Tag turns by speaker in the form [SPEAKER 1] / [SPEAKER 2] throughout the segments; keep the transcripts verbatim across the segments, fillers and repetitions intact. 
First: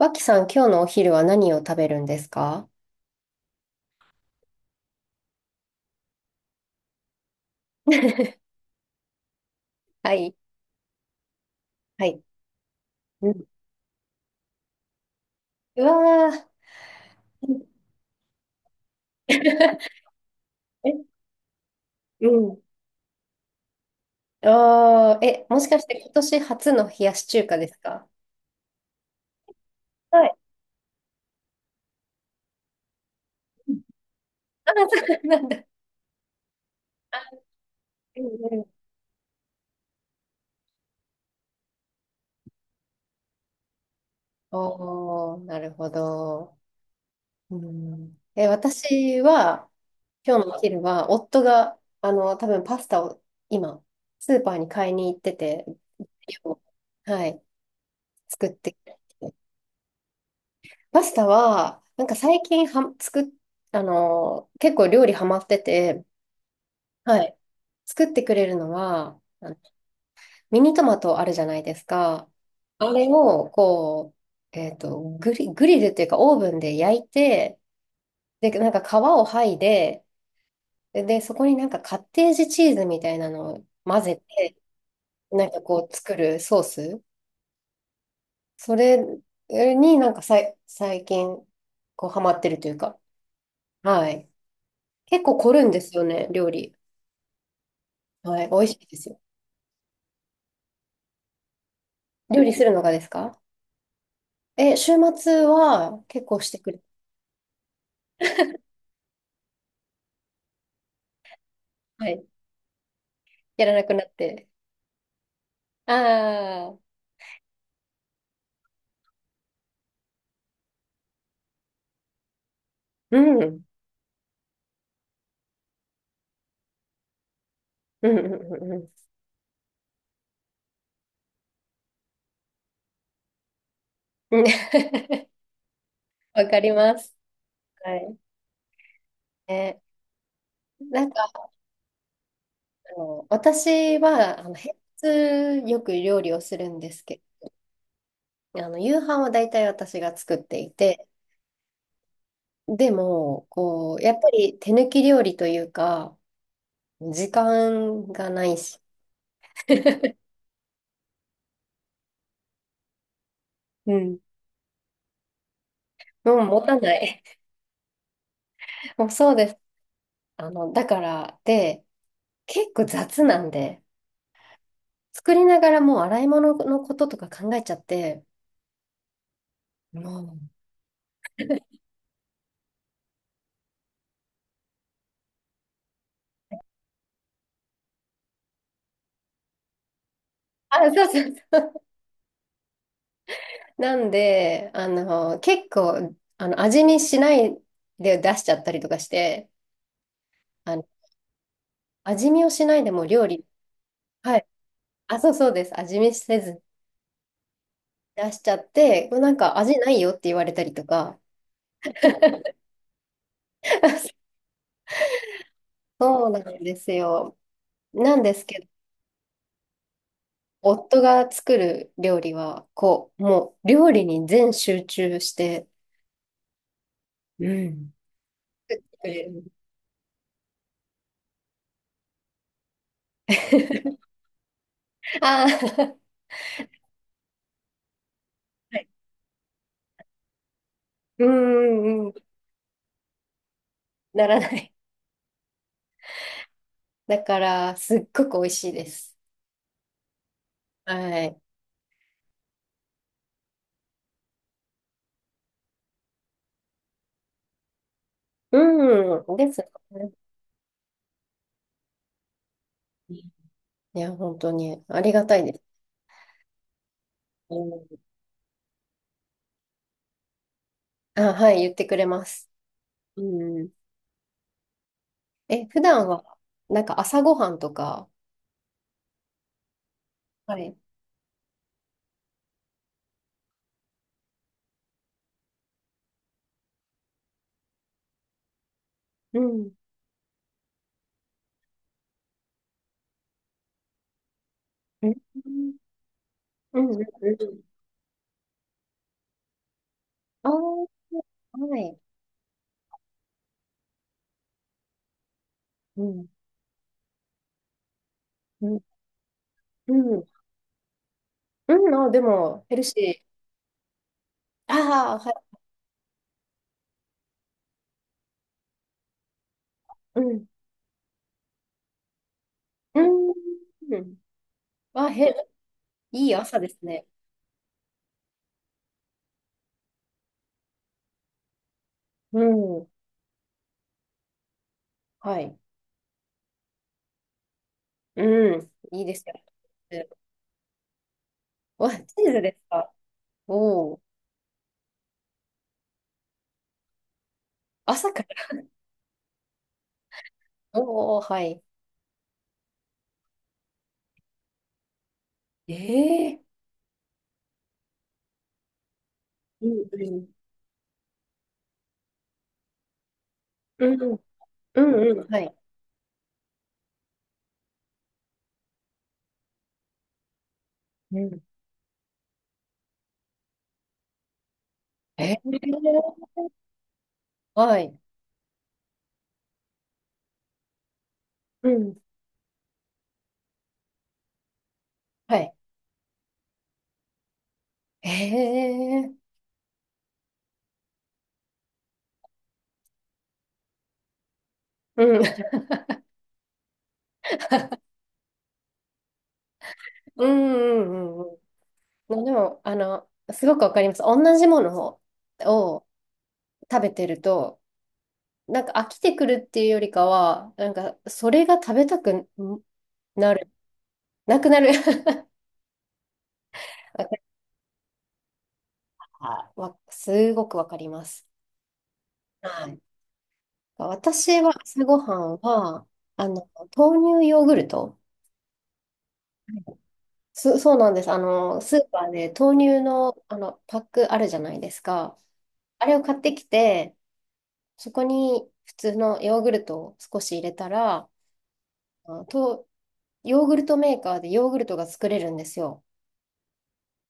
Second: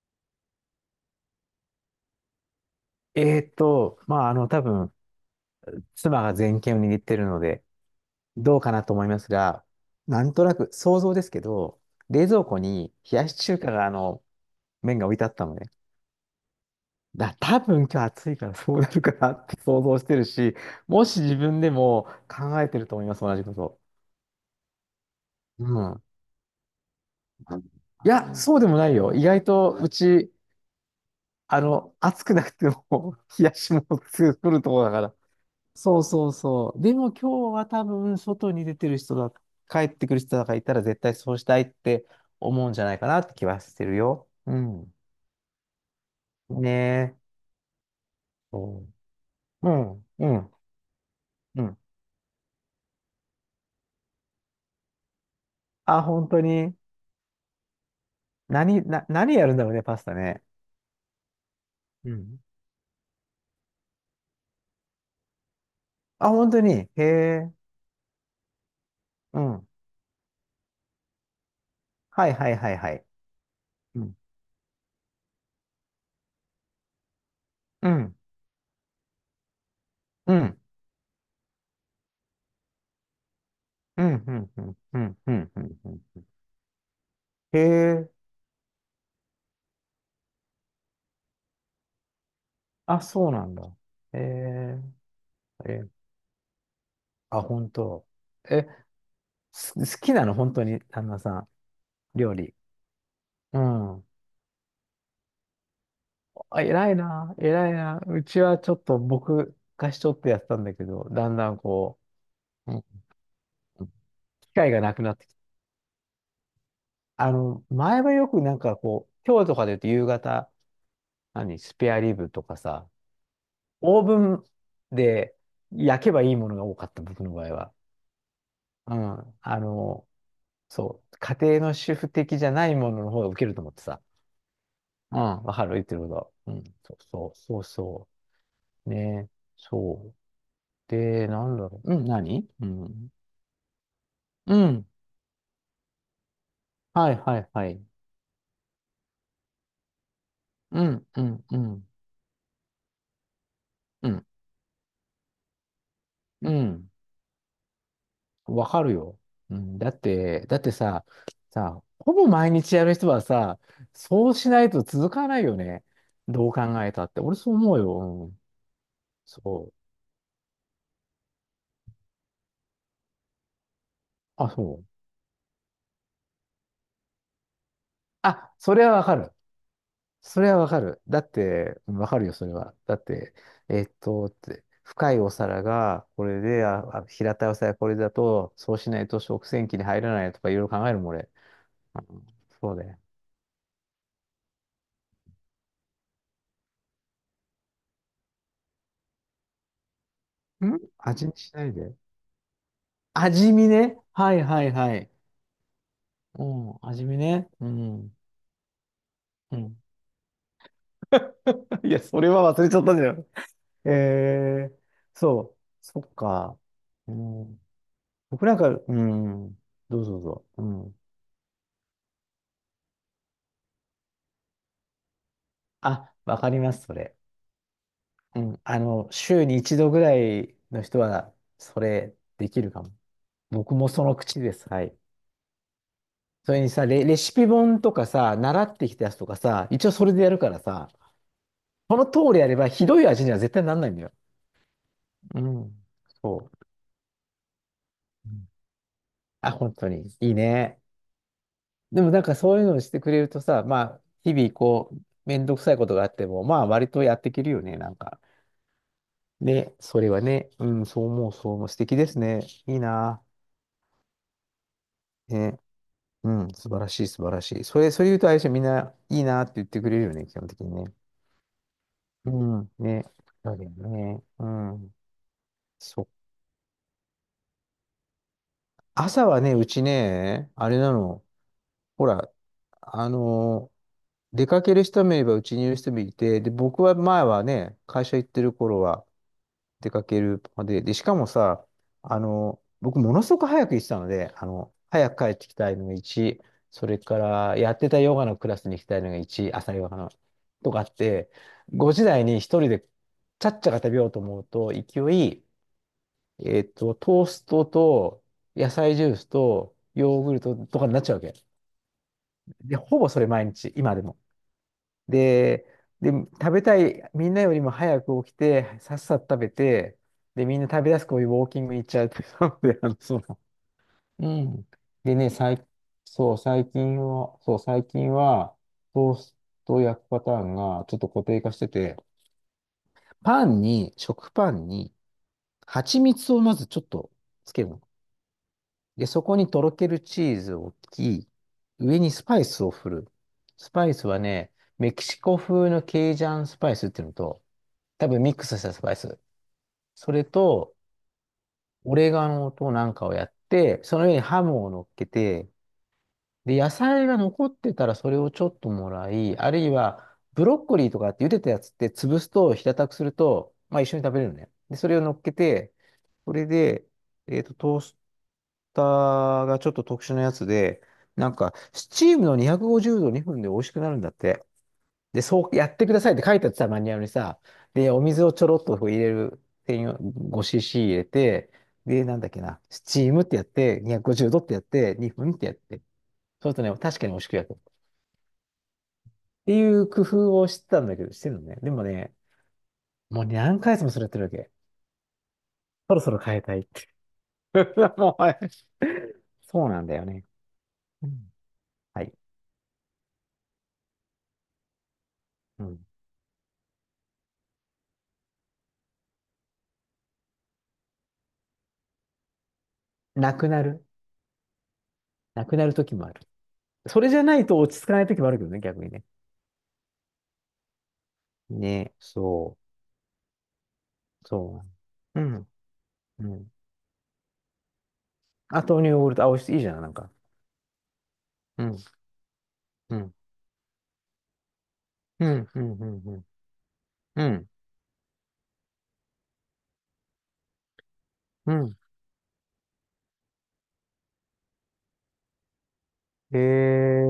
[SPEAKER 1] 脇さん、今日のお昼は何を食べるんですか？
[SPEAKER 2] えーっと、まあ、あの、多分、妻が全権を握ってるので、ど うかなと思いますが、
[SPEAKER 1] は
[SPEAKER 2] なん
[SPEAKER 1] い。
[SPEAKER 2] となく想像ですけど、
[SPEAKER 1] はい。
[SPEAKER 2] 冷蔵庫に冷や
[SPEAKER 1] う
[SPEAKER 2] し
[SPEAKER 1] ん。
[SPEAKER 2] 中華が、あの、麺が置いてあったのね。
[SPEAKER 1] うわ
[SPEAKER 2] だ、
[SPEAKER 1] ー。
[SPEAKER 2] 多分今日暑いからそうなるかなって想像 してるし、
[SPEAKER 1] え、
[SPEAKER 2] もし自分でも
[SPEAKER 1] う
[SPEAKER 2] 考
[SPEAKER 1] ん。
[SPEAKER 2] えてると思います、同じこと。
[SPEAKER 1] あー、え、もしか
[SPEAKER 2] う
[SPEAKER 1] して
[SPEAKER 2] ん。
[SPEAKER 1] 今年初の冷やし中華ですか？
[SPEAKER 2] いや、そうでもないよ。意外と、う
[SPEAKER 1] は
[SPEAKER 2] ち、
[SPEAKER 1] い。
[SPEAKER 2] あの、暑くなくても 冷や
[SPEAKER 1] う
[SPEAKER 2] し
[SPEAKER 1] ん。
[SPEAKER 2] もの作る
[SPEAKER 1] あ
[SPEAKER 2] と
[SPEAKER 1] ー、
[SPEAKER 2] ころだか
[SPEAKER 1] そ
[SPEAKER 2] ら、
[SPEAKER 1] うなんだ。
[SPEAKER 2] そうそうそう。でも今日は多分
[SPEAKER 1] う
[SPEAKER 2] 外
[SPEAKER 1] んう
[SPEAKER 2] に出
[SPEAKER 1] ん。
[SPEAKER 2] てる人だ、帰ってくる人だからいたら絶対そうしたいって思うんじゃないかなって気はしてるよ。うん。
[SPEAKER 1] おー、なるほど。
[SPEAKER 2] ねえ。
[SPEAKER 1] うん。え、
[SPEAKER 2] そ
[SPEAKER 1] 私は、
[SPEAKER 2] ううん、う
[SPEAKER 1] 今日
[SPEAKER 2] ん、
[SPEAKER 1] のお昼は、夫
[SPEAKER 2] う
[SPEAKER 1] が、
[SPEAKER 2] ん。
[SPEAKER 1] あの、多分パスタを今、スーパーに買いに行ってて、
[SPEAKER 2] あ、本当に。
[SPEAKER 1] はい、作ってく
[SPEAKER 2] 何、な、
[SPEAKER 1] れ
[SPEAKER 2] 何
[SPEAKER 1] て。
[SPEAKER 2] やるんだろうね、パスタね。
[SPEAKER 1] パスタは、なん
[SPEAKER 2] う
[SPEAKER 1] か
[SPEAKER 2] ん。
[SPEAKER 1] 最近は、作っ、あのー結構料理ハマってて、
[SPEAKER 2] あ、本当に。へ
[SPEAKER 1] はい。
[SPEAKER 2] え。
[SPEAKER 1] 作ってくれるのは、
[SPEAKER 2] う
[SPEAKER 1] あの
[SPEAKER 2] ん。
[SPEAKER 1] ミニトマトあるじゃないです
[SPEAKER 2] は
[SPEAKER 1] か。
[SPEAKER 2] いはいはい
[SPEAKER 1] あ
[SPEAKER 2] はい。
[SPEAKER 1] れを、
[SPEAKER 2] う
[SPEAKER 1] こ
[SPEAKER 2] ん。
[SPEAKER 1] う、えっと、グリ、グリルっていうかオーブンで焼いて、
[SPEAKER 2] うん。
[SPEAKER 1] で、なんか皮を剥いで、
[SPEAKER 2] うん。
[SPEAKER 1] で、そこになんかカッテージチーズみたいなのを混
[SPEAKER 2] うん。
[SPEAKER 1] ぜ
[SPEAKER 2] うん。
[SPEAKER 1] て、
[SPEAKER 2] うん。うん。う
[SPEAKER 1] なん
[SPEAKER 2] ん。う
[SPEAKER 1] か
[SPEAKER 2] ん
[SPEAKER 1] こう作
[SPEAKER 2] うん
[SPEAKER 1] るソース。
[SPEAKER 2] へえ。
[SPEAKER 1] それになんかさい、最近、こうハマってるというか。
[SPEAKER 2] あ、そうなんだ。
[SPEAKER 1] は
[SPEAKER 2] へ
[SPEAKER 1] い。
[SPEAKER 2] え。
[SPEAKER 1] 結構凝るんで
[SPEAKER 2] え、
[SPEAKER 1] すよね、料理。
[SPEAKER 2] あ、本当。
[SPEAKER 1] はい、美
[SPEAKER 2] え
[SPEAKER 1] 味しいですよ。
[SPEAKER 2] す好きなの、本当に、旦那さん、料
[SPEAKER 1] 料理
[SPEAKER 2] 理。
[SPEAKER 1] するのがですか？
[SPEAKER 2] うん。
[SPEAKER 1] え、週末は結構して
[SPEAKER 2] あ、
[SPEAKER 1] くれ。
[SPEAKER 2] 偉いな、偉いな。うちはちょっと僕がしとってやってたんだけど、だんだんこ
[SPEAKER 1] はい、
[SPEAKER 2] う、うん
[SPEAKER 1] やらな
[SPEAKER 2] うん
[SPEAKER 1] くなって。
[SPEAKER 2] 機会がなくなってきて。
[SPEAKER 1] ああ、
[SPEAKER 2] あの、前はよくなんかこう、今日とかで言うと夕方、何、スペアリブとかさ、
[SPEAKER 1] うん、うん、
[SPEAKER 2] オーブンで焼けばいいものが多かった、僕の場合は。
[SPEAKER 1] うん、うんうん。
[SPEAKER 2] うん。あの、そう、家庭の主婦的じゃないものの方がウケると思ってさ。
[SPEAKER 1] うん
[SPEAKER 2] うん、わかる、言ってるこ
[SPEAKER 1] わ
[SPEAKER 2] と。う
[SPEAKER 1] か
[SPEAKER 2] ん、
[SPEAKER 1] ります。
[SPEAKER 2] そうそう、そう
[SPEAKER 1] は
[SPEAKER 2] そ
[SPEAKER 1] い。
[SPEAKER 2] う。ね、
[SPEAKER 1] え、
[SPEAKER 2] そう。
[SPEAKER 1] なん
[SPEAKER 2] で、
[SPEAKER 1] か、
[SPEAKER 2] なんだろう。うん、何う
[SPEAKER 1] あ
[SPEAKER 2] ん。
[SPEAKER 1] の、私は、あの、
[SPEAKER 2] う
[SPEAKER 1] 平
[SPEAKER 2] ん。
[SPEAKER 1] 日よく料理をするんです
[SPEAKER 2] はい
[SPEAKER 1] け
[SPEAKER 2] はいはい。
[SPEAKER 1] ど、あの、夕飯は大体私が作ってい
[SPEAKER 2] う
[SPEAKER 1] て、
[SPEAKER 2] ん、うん、うん。
[SPEAKER 1] でも、こう、
[SPEAKER 2] う
[SPEAKER 1] やっ
[SPEAKER 2] ん、
[SPEAKER 1] ぱり手抜き料理というか、
[SPEAKER 2] うん。
[SPEAKER 1] 時間がない
[SPEAKER 2] わ
[SPEAKER 1] し、
[SPEAKER 2] かるよ。うん。だっ て、だってさ、さ、ほぼ毎日やる人はさ、
[SPEAKER 1] うん
[SPEAKER 2] そうしないと続かないよね。
[SPEAKER 1] うん、
[SPEAKER 2] どう
[SPEAKER 1] 持
[SPEAKER 2] 考
[SPEAKER 1] た
[SPEAKER 2] え
[SPEAKER 1] な
[SPEAKER 2] たって。
[SPEAKER 1] い。
[SPEAKER 2] 俺そう思うよ。うん。
[SPEAKER 1] もうそうです。
[SPEAKER 2] そう。
[SPEAKER 1] あの、だから、で、結構雑なんで、
[SPEAKER 2] あ、そう。
[SPEAKER 1] 作りながらもう洗い物のこととか考えちゃって、
[SPEAKER 2] あ、それはわかる。
[SPEAKER 1] もう、
[SPEAKER 2] それはわかる。だって、うんわかるよ、それは。だって、えっと、って、深いお皿がこれで、あ、あ平たいお皿がこれだと、そうしないと食洗機に入らないとかいろいろ
[SPEAKER 1] あ、
[SPEAKER 2] 考える
[SPEAKER 1] そ
[SPEAKER 2] も
[SPEAKER 1] う
[SPEAKER 2] ん、
[SPEAKER 1] そう
[SPEAKER 2] 俺。
[SPEAKER 1] そう。
[SPEAKER 2] うんそうだよ。
[SPEAKER 1] なんで、あの、結構、あの、味見しないで出しちゃったりとかして、あ
[SPEAKER 2] ん
[SPEAKER 1] の、
[SPEAKER 2] 味見しないで。
[SPEAKER 1] 味見をしないでもう料理、
[SPEAKER 2] 味見ね。は
[SPEAKER 1] は
[SPEAKER 2] い
[SPEAKER 1] い。
[SPEAKER 2] はいはい。
[SPEAKER 1] あ、そうそうです。味見せ
[SPEAKER 2] う
[SPEAKER 1] ず
[SPEAKER 2] ん、味見ね。うん。
[SPEAKER 1] 出しちゃって、なんか
[SPEAKER 2] うん。
[SPEAKER 1] 味ないよって言われたりとか、
[SPEAKER 2] いや、それは忘れちゃったんだよ。えー、そう。そっ
[SPEAKER 1] そうな
[SPEAKER 2] か。
[SPEAKER 1] んです
[SPEAKER 2] う
[SPEAKER 1] よ。
[SPEAKER 2] ん、
[SPEAKER 1] なんです
[SPEAKER 2] 僕なん
[SPEAKER 1] け
[SPEAKER 2] か、うん、どうぞどうぞ。うん。
[SPEAKER 1] 夫が作る料理は、こう、もう料理に全集中して、
[SPEAKER 2] あ、わかります、それ。
[SPEAKER 1] うん。
[SPEAKER 2] うん、あ
[SPEAKER 1] く
[SPEAKER 2] の、
[SPEAKER 1] れる。
[SPEAKER 2] 週にいちどぐらいの人は、それできるかも。僕も その口です。はい。
[SPEAKER 1] ああ、
[SPEAKER 2] それにさ、レ、レシピ本とかさ、習っ
[SPEAKER 1] はい。
[SPEAKER 2] てきたやつとかさ、一応それでやるからさ、
[SPEAKER 1] うんう
[SPEAKER 2] こ
[SPEAKER 1] ん
[SPEAKER 2] の
[SPEAKER 1] う
[SPEAKER 2] 通
[SPEAKER 1] ん。
[SPEAKER 2] りやればひどい味には絶対なんないんだよ。
[SPEAKER 1] ならない。
[SPEAKER 2] うん。そう。
[SPEAKER 1] だから、すっご
[SPEAKER 2] う
[SPEAKER 1] く美
[SPEAKER 2] ん
[SPEAKER 1] 味しいです。
[SPEAKER 2] あ、本当に。いいね。
[SPEAKER 1] はい。
[SPEAKER 2] でもなんかそういうのをしてくれるとさ、まあ、日々こう、めんどくさいことがあっても、まあ、割とやっていけるよね、なんか。
[SPEAKER 1] うん。です
[SPEAKER 2] ね、そ
[SPEAKER 1] ね。
[SPEAKER 2] れはね、うん、そう思う、そう思う。素敵ですね。いいな。
[SPEAKER 1] いや、本当にありがたいで
[SPEAKER 2] ね。
[SPEAKER 1] す。
[SPEAKER 2] うん、素晴らしい、素晴らし
[SPEAKER 1] う
[SPEAKER 2] い。それ、そ
[SPEAKER 1] ん。
[SPEAKER 2] れ言うと、あれでしょみんないいなって言ってくれるよね、基本的にね。
[SPEAKER 1] あ、はい、言ってくれま
[SPEAKER 2] う
[SPEAKER 1] す。
[SPEAKER 2] ん、ね。
[SPEAKER 1] う
[SPEAKER 2] だけ
[SPEAKER 1] ん。
[SPEAKER 2] どね。うん。
[SPEAKER 1] え、普
[SPEAKER 2] そ
[SPEAKER 1] 段
[SPEAKER 2] う。
[SPEAKER 1] は、なんか朝ごはんとか、
[SPEAKER 2] 朝はね、うちね、
[SPEAKER 1] は
[SPEAKER 2] あ
[SPEAKER 1] い。
[SPEAKER 2] れなの。ほら、あのー出かける人もいれば、うちにいる人もいて、で、僕は前はね、会社行ってる頃は、
[SPEAKER 1] うん。
[SPEAKER 2] 出かけるまで、で、しかもさ、あの、僕ものすごく早く行ってたので、あの、
[SPEAKER 1] う
[SPEAKER 2] 早
[SPEAKER 1] ん。
[SPEAKER 2] く帰ってきたいのがいち、
[SPEAKER 1] う
[SPEAKER 2] そ
[SPEAKER 1] ん。う
[SPEAKER 2] れ
[SPEAKER 1] ん。
[SPEAKER 2] から
[SPEAKER 1] う、
[SPEAKER 2] やってたヨガのクラスに行きたいのがいち、朝ヨガの、
[SPEAKER 1] あ
[SPEAKER 2] とかあ
[SPEAKER 1] ー、
[SPEAKER 2] って、
[SPEAKER 1] は
[SPEAKER 2] ご
[SPEAKER 1] い。
[SPEAKER 2] 時台にひとりでちゃっちゃか食べようと思うと、勢い、
[SPEAKER 1] うん。
[SPEAKER 2] えっと、トーストと
[SPEAKER 1] う
[SPEAKER 2] 野
[SPEAKER 1] ん
[SPEAKER 2] 菜ジュースと
[SPEAKER 1] う
[SPEAKER 2] ヨー
[SPEAKER 1] ん。
[SPEAKER 2] グルトとかになっちゃうわけ。
[SPEAKER 1] うん、あ、でも、ヘ
[SPEAKER 2] で、
[SPEAKER 1] ル
[SPEAKER 2] ほぼそ
[SPEAKER 1] シ
[SPEAKER 2] れ毎日、今でも。
[SPEAKER 1] ー。ああ、はい。
[SPEAKER 2] で、で、食べたい、みんなよりも早く起きて、さっさと食べて、
[SPEAKER 1] う
[SPEAKER 2] で、
[SPEAKER 1] ん。
[SPEAKER 2] みんな食べ出すこういうウォーキングに行っちゃうっていうので、あの、
[SPEAKER 1] う
[SPEAKER 2] そ
[SPEAKER 1] ん。
[SPEAKER 2] の、
[SPEAKER 1] うん。
[SPEAKER 2] うん。
[SPEAKER 1] あ、
[SPEAKER 2] でね、
[SPEAKER 1] へ、
[SPEAKER 2] 最、
[SPEAKER 1] い
[SPEAKER 2] そ
[SPEAKER 1] い
[SPEAKER 2] う、
[SPEAKER 1] 朝で
[SPEAKER 2] 最
[SPEAKER 1] す
[SPEAKER 2] 近
[SPEAKER 1] ね。
[SPEAKER 2] は、そう、最近は、トーストを焼くパターンがちょっと固定化してて、
[SPEAKER 1] うん。
[SPEAKER 2] パンに、食パンに、
[SPEAKER 1] はい。
[SPEAKER 2] 蜂蜜をまずちょっとつけるの。
[SPEAKER 1] うん。いい
[SPEAKER 2] で、
[SPEAKER 1] で
[SPEAKER 2] そ
[SPEAKER 1] すよ。
[SPEAKER 2] こにとろける
[SPEAKER 1] う
[SPEAKER 2] チーズを置き、
[SPEAKER 1] わ、
[SPEAKER 2] 上に
[SPEAKER 1] チ
[SPEAKER 2] ス
[SPEAKER 1] ー
[SPEAKER 2] パ
[SPEAKER 1] ズ
[SPEAKER 2] イ
[SPEAKER 1] です
[SPEAKER 2] スを振
[SPEAKER 1] か？
[SPEAKER 2] る。スパ
[SPEAKER 1] お
[SPEAKER 2] イ
[SPEAKER 1] おー。
[SPEAKER 2] スはね、メキシコ風のケイジャンスパイスっていうのと、多
[SPEAKER 1] 朝か
[SPEAKER 2] 分ミック
[SPEAKER 1] ら。
[SPEAKER 2] スしたスパイス。それと、
[SPEAKER 1] おお、はい。
[SPEAKER 2] オレガノとなんかをやって、その上にハムを乗っけて、
[SPEAKER 1] ええ、
[SPEAKER 2] で、野菜が残ってたらそれをちょっともらい、ある
[SPEAKER 1] う
[SPEAKER 2] い
[SPEAKER 1] んう
[SPEAKER 2] は
[SPEAKER 1] ん。
[SPEAKER 2] ブロッコリーとかって茹でたやつって潰すと平たくすると、まあ一
[SPEAKER 1] う
[SPEAKER 2] 緒
[SPEAKER 1] ん
[SPEAKER 2] に
[SPEAKER 1] う
[SPEAKER 2] 食
[SPEAKER 1] ん。
[SPEAKER 2] べれるのね。で、
[SPEAKER 1] う
[SPEAKER 2] それを乗
[SPEAKER 1] ん
[SPEAKER 2] っ
[SPEAKER 1] うん。
[SPEAKER 2] け
[SPEAKER 1] はい。
[SPEAKER 2] て、これで、えっと、トースターがちょっと特殊なやつで、
[SPEAKER 1] う
[SPEAKER 2] なん
[SPEAKER 1] ん。
[SPEAKER 2] か、スチームのにひゃくごじゅうどにふんで美味しくなるんだって。で、
[SPEAKER 1] え
[SPEAKER 2] そうやってくだ
[SPEAKER 1] え、
[SPEAKER 2] さいって書いてあってさ、マニュアルにさ、
[SPEAKER 1] は
[SPEAKER 2] で、
[SPEAKER 1] い。
[SPEAKER 2] お水をちょろっとこう入れる専用 ごシーシー 入れて、
[SPEAKER 1] うん。
[SPEAKER 2] で、なんだっけな、スチームってやって、にひゃくごじゅうどってやって、にふん
[SPEAKER 1] は
[SPEAKER 2] ってや
[SPEAKER 1] い。
[SPEAKER 2] って、そうするとね、確かに美味しく焼く。っ
[SPEAKER 1] ええ、
[SPEAKER 2] ていう工夫をしてたんだけど、してるのね。でもね、もう何回もそれやってるわけ。
[SPEAKER 1] うん。
[SPEAKER 2] そろそろ変えたいって。もうはいそうなんだよね。
[SPEAKER 1] うんう
[SPEAKER 2] う
[SPEAKER 1] んう
[SPEAKER 2] ん、
[SPEAKER 1] ん
[SPEAKER 2] はい。
[SPEAKER 1] うん。でも、あの、すごくわかります。同じもの
[SPEAKER 2] うん。
[SPEAKER 1] を、食べてると、なんか飽きてくるっていうよりかは、なんかそれが食べたくな
[SPEAKER 2] なく
[SPEAKER 1] る、
[SPEAKER 2] なる。
[SPEAKER 1] なくなる。
[SPEAKER 2] なくなる時もある。そ
[SPEAKER 1] わ
[SPEAKER 2] れ
[SPEAKER 1] か
[SPEAKER 2] じゃないと落ち着かない時もあるけどね、逆にね。
[SPEAKER 1] わすごくわかります。
[SPEAKER 2] ね、そ
[SPEAKER 1] はい。
[SPEAKER 2] う。
[SPEAKER 1] 私は
[SPEAKER 2] そ
[SPEAKER 1] 朝ごは
[SPEAKER 2] う。う
[SPEAKER 1] ん
[SPEAKER 2] ん。
[SPEAKER 1] は、
[SPEAKER 2] う
[SPEAKER 1] あの、
[SPEAKER 2] ん
[SPEAKER 1] 豆乳ヨーグルト。
[SPEAKER 2] あ、豆乳ヨーグルト。あ、美味しい。いいじゃん、なんか。
[SPEAKER 1] そ、そうなんです。あの、
[SPEAKER 2] う
[SPEAKER 1] ス
[SPEAKER 2] ん、
[SPEAKER 1] ーパーで豆乳
[SPEAKER 2] う
[SPEAKER 1] の、
[SPEAKER 2] ん、
[SPEAKER 1] あの、パックあるじゃないですか。
[SPEAKER 2] うん、うん、う
[SPEAKER 1] あれを
[SPEAKER 2] ん、う
[SPEAKER 1] 買っ
[SPEAKER 2] ん、
[SPEAKER 1] てきて、
[SPEAKER 2] うん。
[SPEAKER 1] そこに普通のヨーグルトを少し入れたら、
[SPEAKER 2] うん
[SPEAKER 1] あと、ヨーグルトメーカーでヨーグルトが作れるんですよ。
[SPEAKER 2] え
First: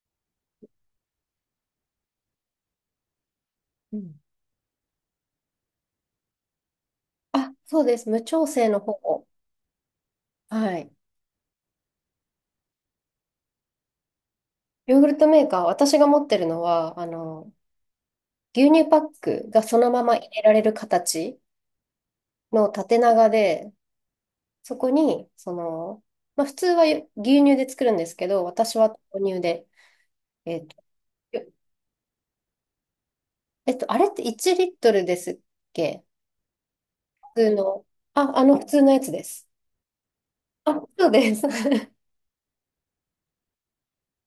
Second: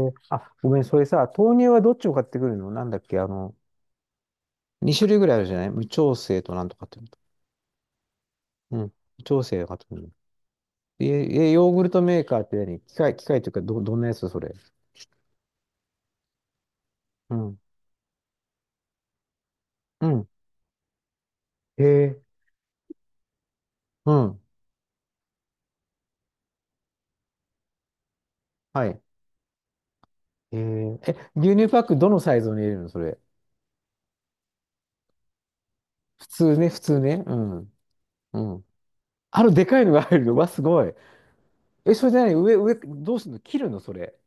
[SPEAKER 2] ー、あ、ごめん、それさ、豆乳はどっちを買ってくるのなんだっけ、あの、
[SPEAKER 1] うん。
[SPEAKER 2] にしゅるい種類ぐらいあるじゃない無調整となんとかっていうのと。
[SPEAKER 1] あ、そうです。無調整
[SPEAKER 2] う
[SPEAKER 1] の
[SPEAKER 2] ん。無
[SPEAKER 1] 方。
[SPEAKER 2] 調整を買ってくるの。
[SPEAKER 1] はい。
[SPEAKER 2] え、え、ヨーグルトメーカーって何機械、機械というか、ど、どんなやつそれ。
[SPEAKER 1] ヨーグルトメーカー、私が持ってるのは、あ
[SPEAKER 2] う
[SPEAKER 1] の、
[SPEAKER 2] ん、
[SPEAKER 1] 牛乳パックがそのま
[SPEAKER 2] う
[SPEAKER 1] ま入
[SPEAKER 2] ん。
[SPEAKER 1] れられる形
[SPEAKER 2] へえー、
[SPEAKER 1] の縦長で、
[SPEAKER 2] うん。
[SPEAKER 1] そこに、その、まあ、普通は牛乳で作るんですけど、私
[SPEAKER 2] は
[SPEAKER 1] は
[SPEAKER 2] い。
[SPEAKER 1] 豆乳で、
[SPEAKER 2] え
[SPEAKER 1] えっと、
[SPEAKER 2] ー、え、
[SPEAKER 1] よ
[SPEAKER 2] 牛乳パックどのサイズに入れるのそれ。
[SPEAKER 1] えっと、あれっていちリットルですっけ？
[SPEAKER 2] 普通ね、普通ね。う
[SPEAKER 1] 普通
[SPEAKER 2] ん。
[SPEAKER 1] の。あ、
[SPEAKER 2] う
[SPEAKER 1] あの普
[SPEAKER 2] ん。
[SPEAKER 1] 通のやつで
[SPEAKER 2] あ
[SPEAKER 1] す。
[SPEAKER 2] の、でかいのが入るの。わ、す
[SPEAKER 1] あ、
[SPEAKER 2] ごい。
[SPEAKER 1] そうです。
[SPEAKER 2] え、それじゃない、上、上、どうすんの切るのそれ。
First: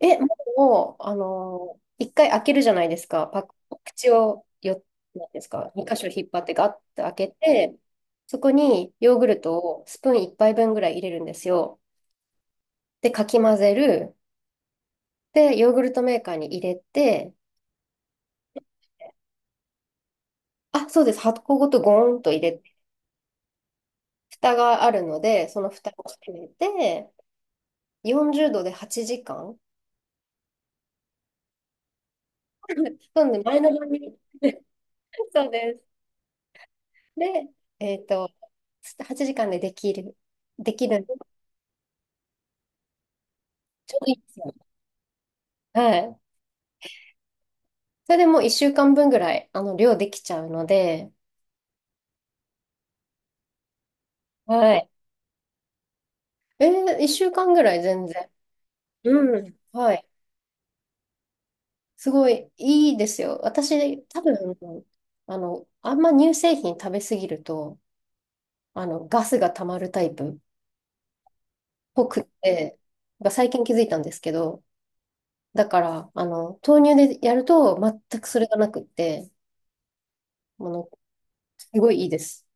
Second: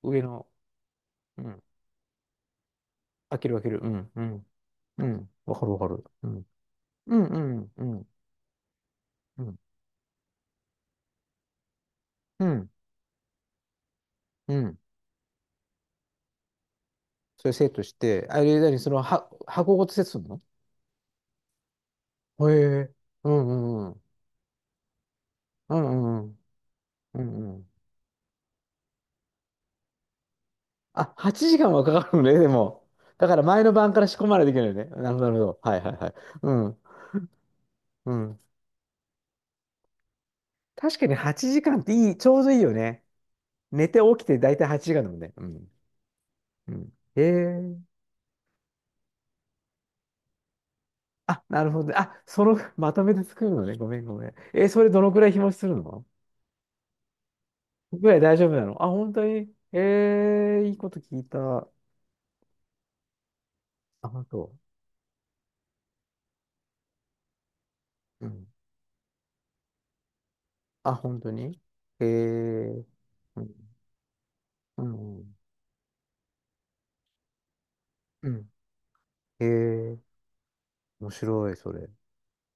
[SPEAKER 1] え、
[SPEAKER 2] 上の。
[SPEAKER 1] もう、あ
[SPEAKER 2] うん。
[SPEAKER 1] のー一回開けるじゃないですか。
[SPEAKER 2] 開
[SPEAKER 1] パッ、
[SPEAKER 2] ける開ける。う
[SPEAKER 1] 口
[SPEAKER 2] ん、う
[SPEAKER 1] を
[SPEAKER 2] ん、
[SPEAKER 1] よ、
[SPEAKER 2] う
[SPEAKER 1] なん
[SPEAKER 2] ん。
[SPEAKER 1] です
[SPEAKER 2] わか
[SPEAKER 1] か、
[SPEAKER 2] るわ
[SPEAKER 1] 二
[SPEAKER 2] か
[SPEAKER 1] 箇
[SPEAKER 2] る。
[SPEAKER 1] 所引
[SPEAKER 2] う
[SPEAKER 1] っ張っ
[SPEAKER 2] ん。
[SPEAKER 1] てガッと開
[SPEAKER 2] うん、
[SPEAKER 1] け
[SPEAKER 2] うん、
[SPEAKER 1] て、
[SPEAKER 2] うん、
[SPEAKER 1] そこにヨーグル
[SPEAKER 2] う
[SPEAKER 1] ト
[SPEAKER 2] ん、
[SPEAKER 1] をスプーン一杯分ぐらい入れるんですよ。
[SPEAKER 2] うん。
[SPEAKER 1] で、かき混ぜる。
[SPEAKER 2] うん
[SPEAKER 1] で、ヨーグルトメーカーに入れて、
[SPEAKER 2] それセットして、あれ、何、その、は、箱ごとセットするの
[SPEAKER 1] あ、そうです。箱ごとゴーンと入
[SPEAKER 2] へ
[SPEAKER 1] れて、
[SPEAKER 2] え。うん、うん、うん。
[SPEAKER 1] 蓋があるので、その
[SPEAKER 2] う
[SPEAKER 1] 蓋を
[SPEAKER 2] ん、うんう
[SPEAKER 1] 閉
[SPEAKER 2] ん。
[SPEAKER 1] めて、
[SPEAKER 2] うんうん
[SPEAKER 1] よんじゅうどではちじかん。
[SPEAKER 2] あ、はちじかんはかかるのね、でも。
[SPEAKER 1] な
[SPEAKER 2] だ
[SPEAKER 1] ん
[SPEAKER 2] か
[SPEAKER 1] で、
[SPEAKER 2] ら
[SPEAKER 1] 前
[SPEAKER 2] 前
[SPEAKER 1] の
[SPEAKER 2] の
[SPEAKER 1] 晩
[SPEAKER 2] 晩から
[SPEAKER 1] に、
[SPEAKER 2] 仕込まれていけないよね。なるほど、なるほ
[SPEAKER 1] そう
[SPEAKER 2] ど。は
[SPEAKER 1] で
[SPEAKER 2] い
[SPEAKER 1] す。
[SPEAKER 2] はいはい。うん、
[SPEAKER 1] で、えっ
[SPEAKER 2] う
[SPEAKER 1] と、
[SPEAKER 2] ん。
[SPEAKER 1] はちじかんでできる。でき
[SPEAKER 2] 確
[SPEAKER 1] るん
[SPEAKER 2] か
[SPEAKER 1] で、
[SPEAKER 2] にはちじかんっていい、ちょうどいいよね。寝
[SPEAKER 1] ちょ
[SPEAKER 2] て
[SPEAKER 1] うどいいで
[SPEAKER 2] 起きて
[SPEAKER 1] すよ。
[SPEAKER 2] 大体はちじかんだもんね。うん。
[SPEAKER 1] はい。
[SPEAKER 2] うん。へえ。
[SPEAKER 1] それでもういっしゅうかんぶんぐらい、あの、量できちゃうので、
[SPEAKER 2] あ、なるほど。あ、その、まとめて作るのね。ごめんごめん。えー
[SPEAKER 1] は
[SPEAKER 2] そ
[SPEAKER 1] い。
[SPEAKER 2] れどのくらい日持ちするの
[SPEAKER 1] えー、いっしゅうかんぐらい全
[SPEAKER 2] ぐらい
[SPEAKER 1] 然。
[SPEAKER 2] 大丈夫なのあ、本当
[SPEAKER 1] う
[SPEAKER 2] に
[SPEAKER 1] ん。はい。
[SPEAKER 2] えー、いいこと聞いた。
[SPEAKER 1] すごいいいですよ。私、
[SPEAKER 2] あ、
[SPEAKER 1] 多
[SPEAKER 2] 本
[SPEAKER 1] 分、
[SPEAKER 2] 当。
[SPEAKER 1] あの、あんま乳製品食べ過ぎると、
[SPEAKER 2] うん。
[SPEAKER 1] あの、ガスが溜まるタイプっ
[SPEAKER 2] あ、本当にえ
[SPEAKER 1] ぽくって、
[SPEAKER 2] ー、
[SPEAKER 1] が
[SPEAKER 2] う
[SPEAKER 1] 最近気
[SPEAKER 2] ん、
[SPEAKER 1] づいたんですけど、
[SPEAKER 2] うん、
[SPEAKER 1] だから、あの、豆乳でやると全く
[SPEAKER 2] う
[SPEAKER 1] それ
[SPEAKER 2] ん。
[SPEAKER 1] がなくって、
[SPEAKER 2] えー、
[SPEAKER 1] あの、
[SPEAKER 2] 面白い、
[SPEAKER 1] す
[SPEAKER 2] それ。
[SPEAKER 1] ごいいいです。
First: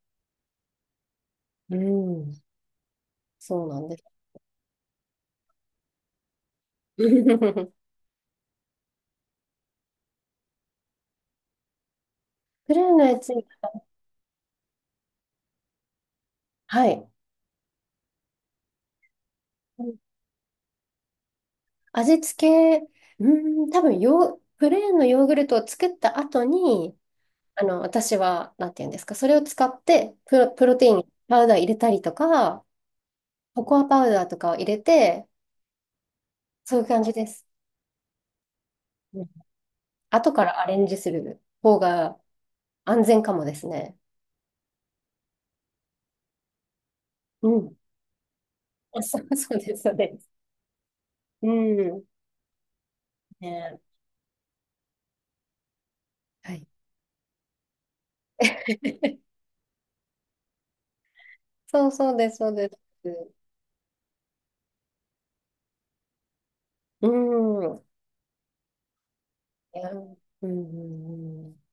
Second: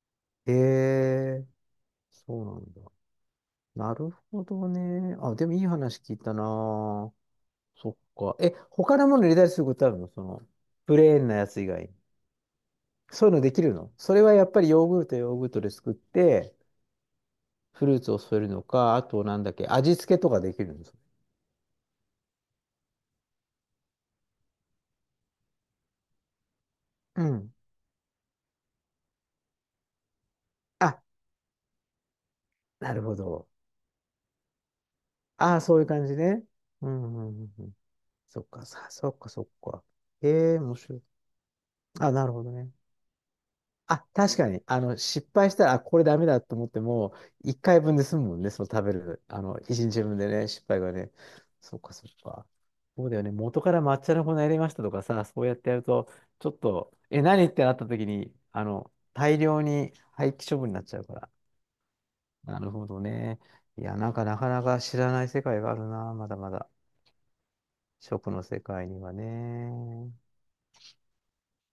[SPEAKER 2] えー、
[SPEAKER 1] うん。
[SPEAKER 2] そうなんだ。
[SPEAKER 1] そうなん
[SPEAKER 2] な
[SPEAKER 1] です。
[SPEAKER 2] るほどね。あ、でもいい話聞いたな。
[SPEAKER 1] プ
[SPEAKER 2] そっか。え、他のもの入れたりすることあるのその、プレーンなやつ以外に。
[SPEAKER 1] レーンのや
[SPEAKER 2] そう
[SPEAKER 1] つ、
[SPEAKER 2] いうのできるのそれはやっぱりヨーグルト、ヨーグルトで作って、
[SPEAKER 1] はい。
[SPEAKER 2] フルーツを添えるのか、あとなんだっけ、味付けとかできるんです。
[SPEAKER 1] 味付け、うーん、多分ヨー、プレーンのヨーグルトを作った後に、
[SPEAKER 2] うん。
[SPEAKER 1] あの、私は、なんていうんですか、それを使ってプロ、プロテイ
[SPEAKER 2] あ、
[SPEAKER 1] ン、パウダー入れたりとか、
[SPEAKER 2] なるほど。
[SPEAKER 1] ココアパウダーとかを入れて、
[SPEAKER 2] ああ、そういう感じね。
[SPEAKER 1] そういう
[SPEAKER 2] う
[SPEAKER 1] 感じ
[SPEAKER 2] ん、う
[SPEAKER 1] で
[SPEAKER 2] ん、う
[SPEAKER 1] す。
[SPEAKER 2] ん。うんそっか、さ、そっ
[SPEAKER 1] うん。
[SPEAKER 2] か、そっか。え
[SPEAKER 1] 後か
[SPEAKER 2] え、
[SPEAKER 1] らア
[SPEAKER 2] 面
[SPEAKER 1] レンジ
[SPEAKER 2] 白い。
[SPEAKER 1] する方
[SPEAKER 2] あ、
[SPEAKER 1] が
[SPEAKER 2] なるほどね。
[SPEAKER 1] 安全かもですね。
[SPEAKER 2] あ、確かに、あの、失敗したら、あ、これダメだと思っても、
[SPEAKER 1] う
[SPEAKER 2] 一
[SPEAKER 1] ん。
[SPEAKER 2] 回分で済むもんね、その食べ
[SPEAKER 1] あ、そ
[SPEAKER 2] る、
[SPEAKER 1] う、
[SPEAKER 2] あ
[SPEAKER 1] そう
[SPEAKER 2] の、
[SPEAKER 1] です、
[SPEAKER 2] 一
[SPEAKER 1] そう
[SPEAKER 2] 日
[SPEAKER 1] で
[SPEAKER 2] 分
[SPEAKER 1] す。
[SPEAKER 2] でね、失敗がね。
[SPEAKER 1] う
[SPEAKER 2] そっか
[SPEAKER 1] ん。
[SPEAKER 2] そっか。そうだよね、元か
[SPEAKER 1] ね、
[SPEAKER 2] ら抹茶の粉入れましたとかさ、そうやってやると、ちょ
[SPEAKER 1] は
[SPEAKER 2] っ
[SPEAKER 1] い。
[SPEAKER 2] と、え、何ってなった時に、あの、大量に廃棄処分になっちゃうから。
[SPEAKER 1] そう、そうです、そう
[SPEAKER 2] な
[SPEAKER 1] で
[SPEAKER 2] る
[SPEAKER 1] す。
[SPEAKER 2] ほどね。いや、なんかなかなか知らない世界があるな、まだまだ。
[SPEAKER 1] うん。
[SPEAKER 2] 食の世界には
[SPEAKER 1] いや、う
[SPEAKER 2] ね。
[SPEAKER 1] んうんうん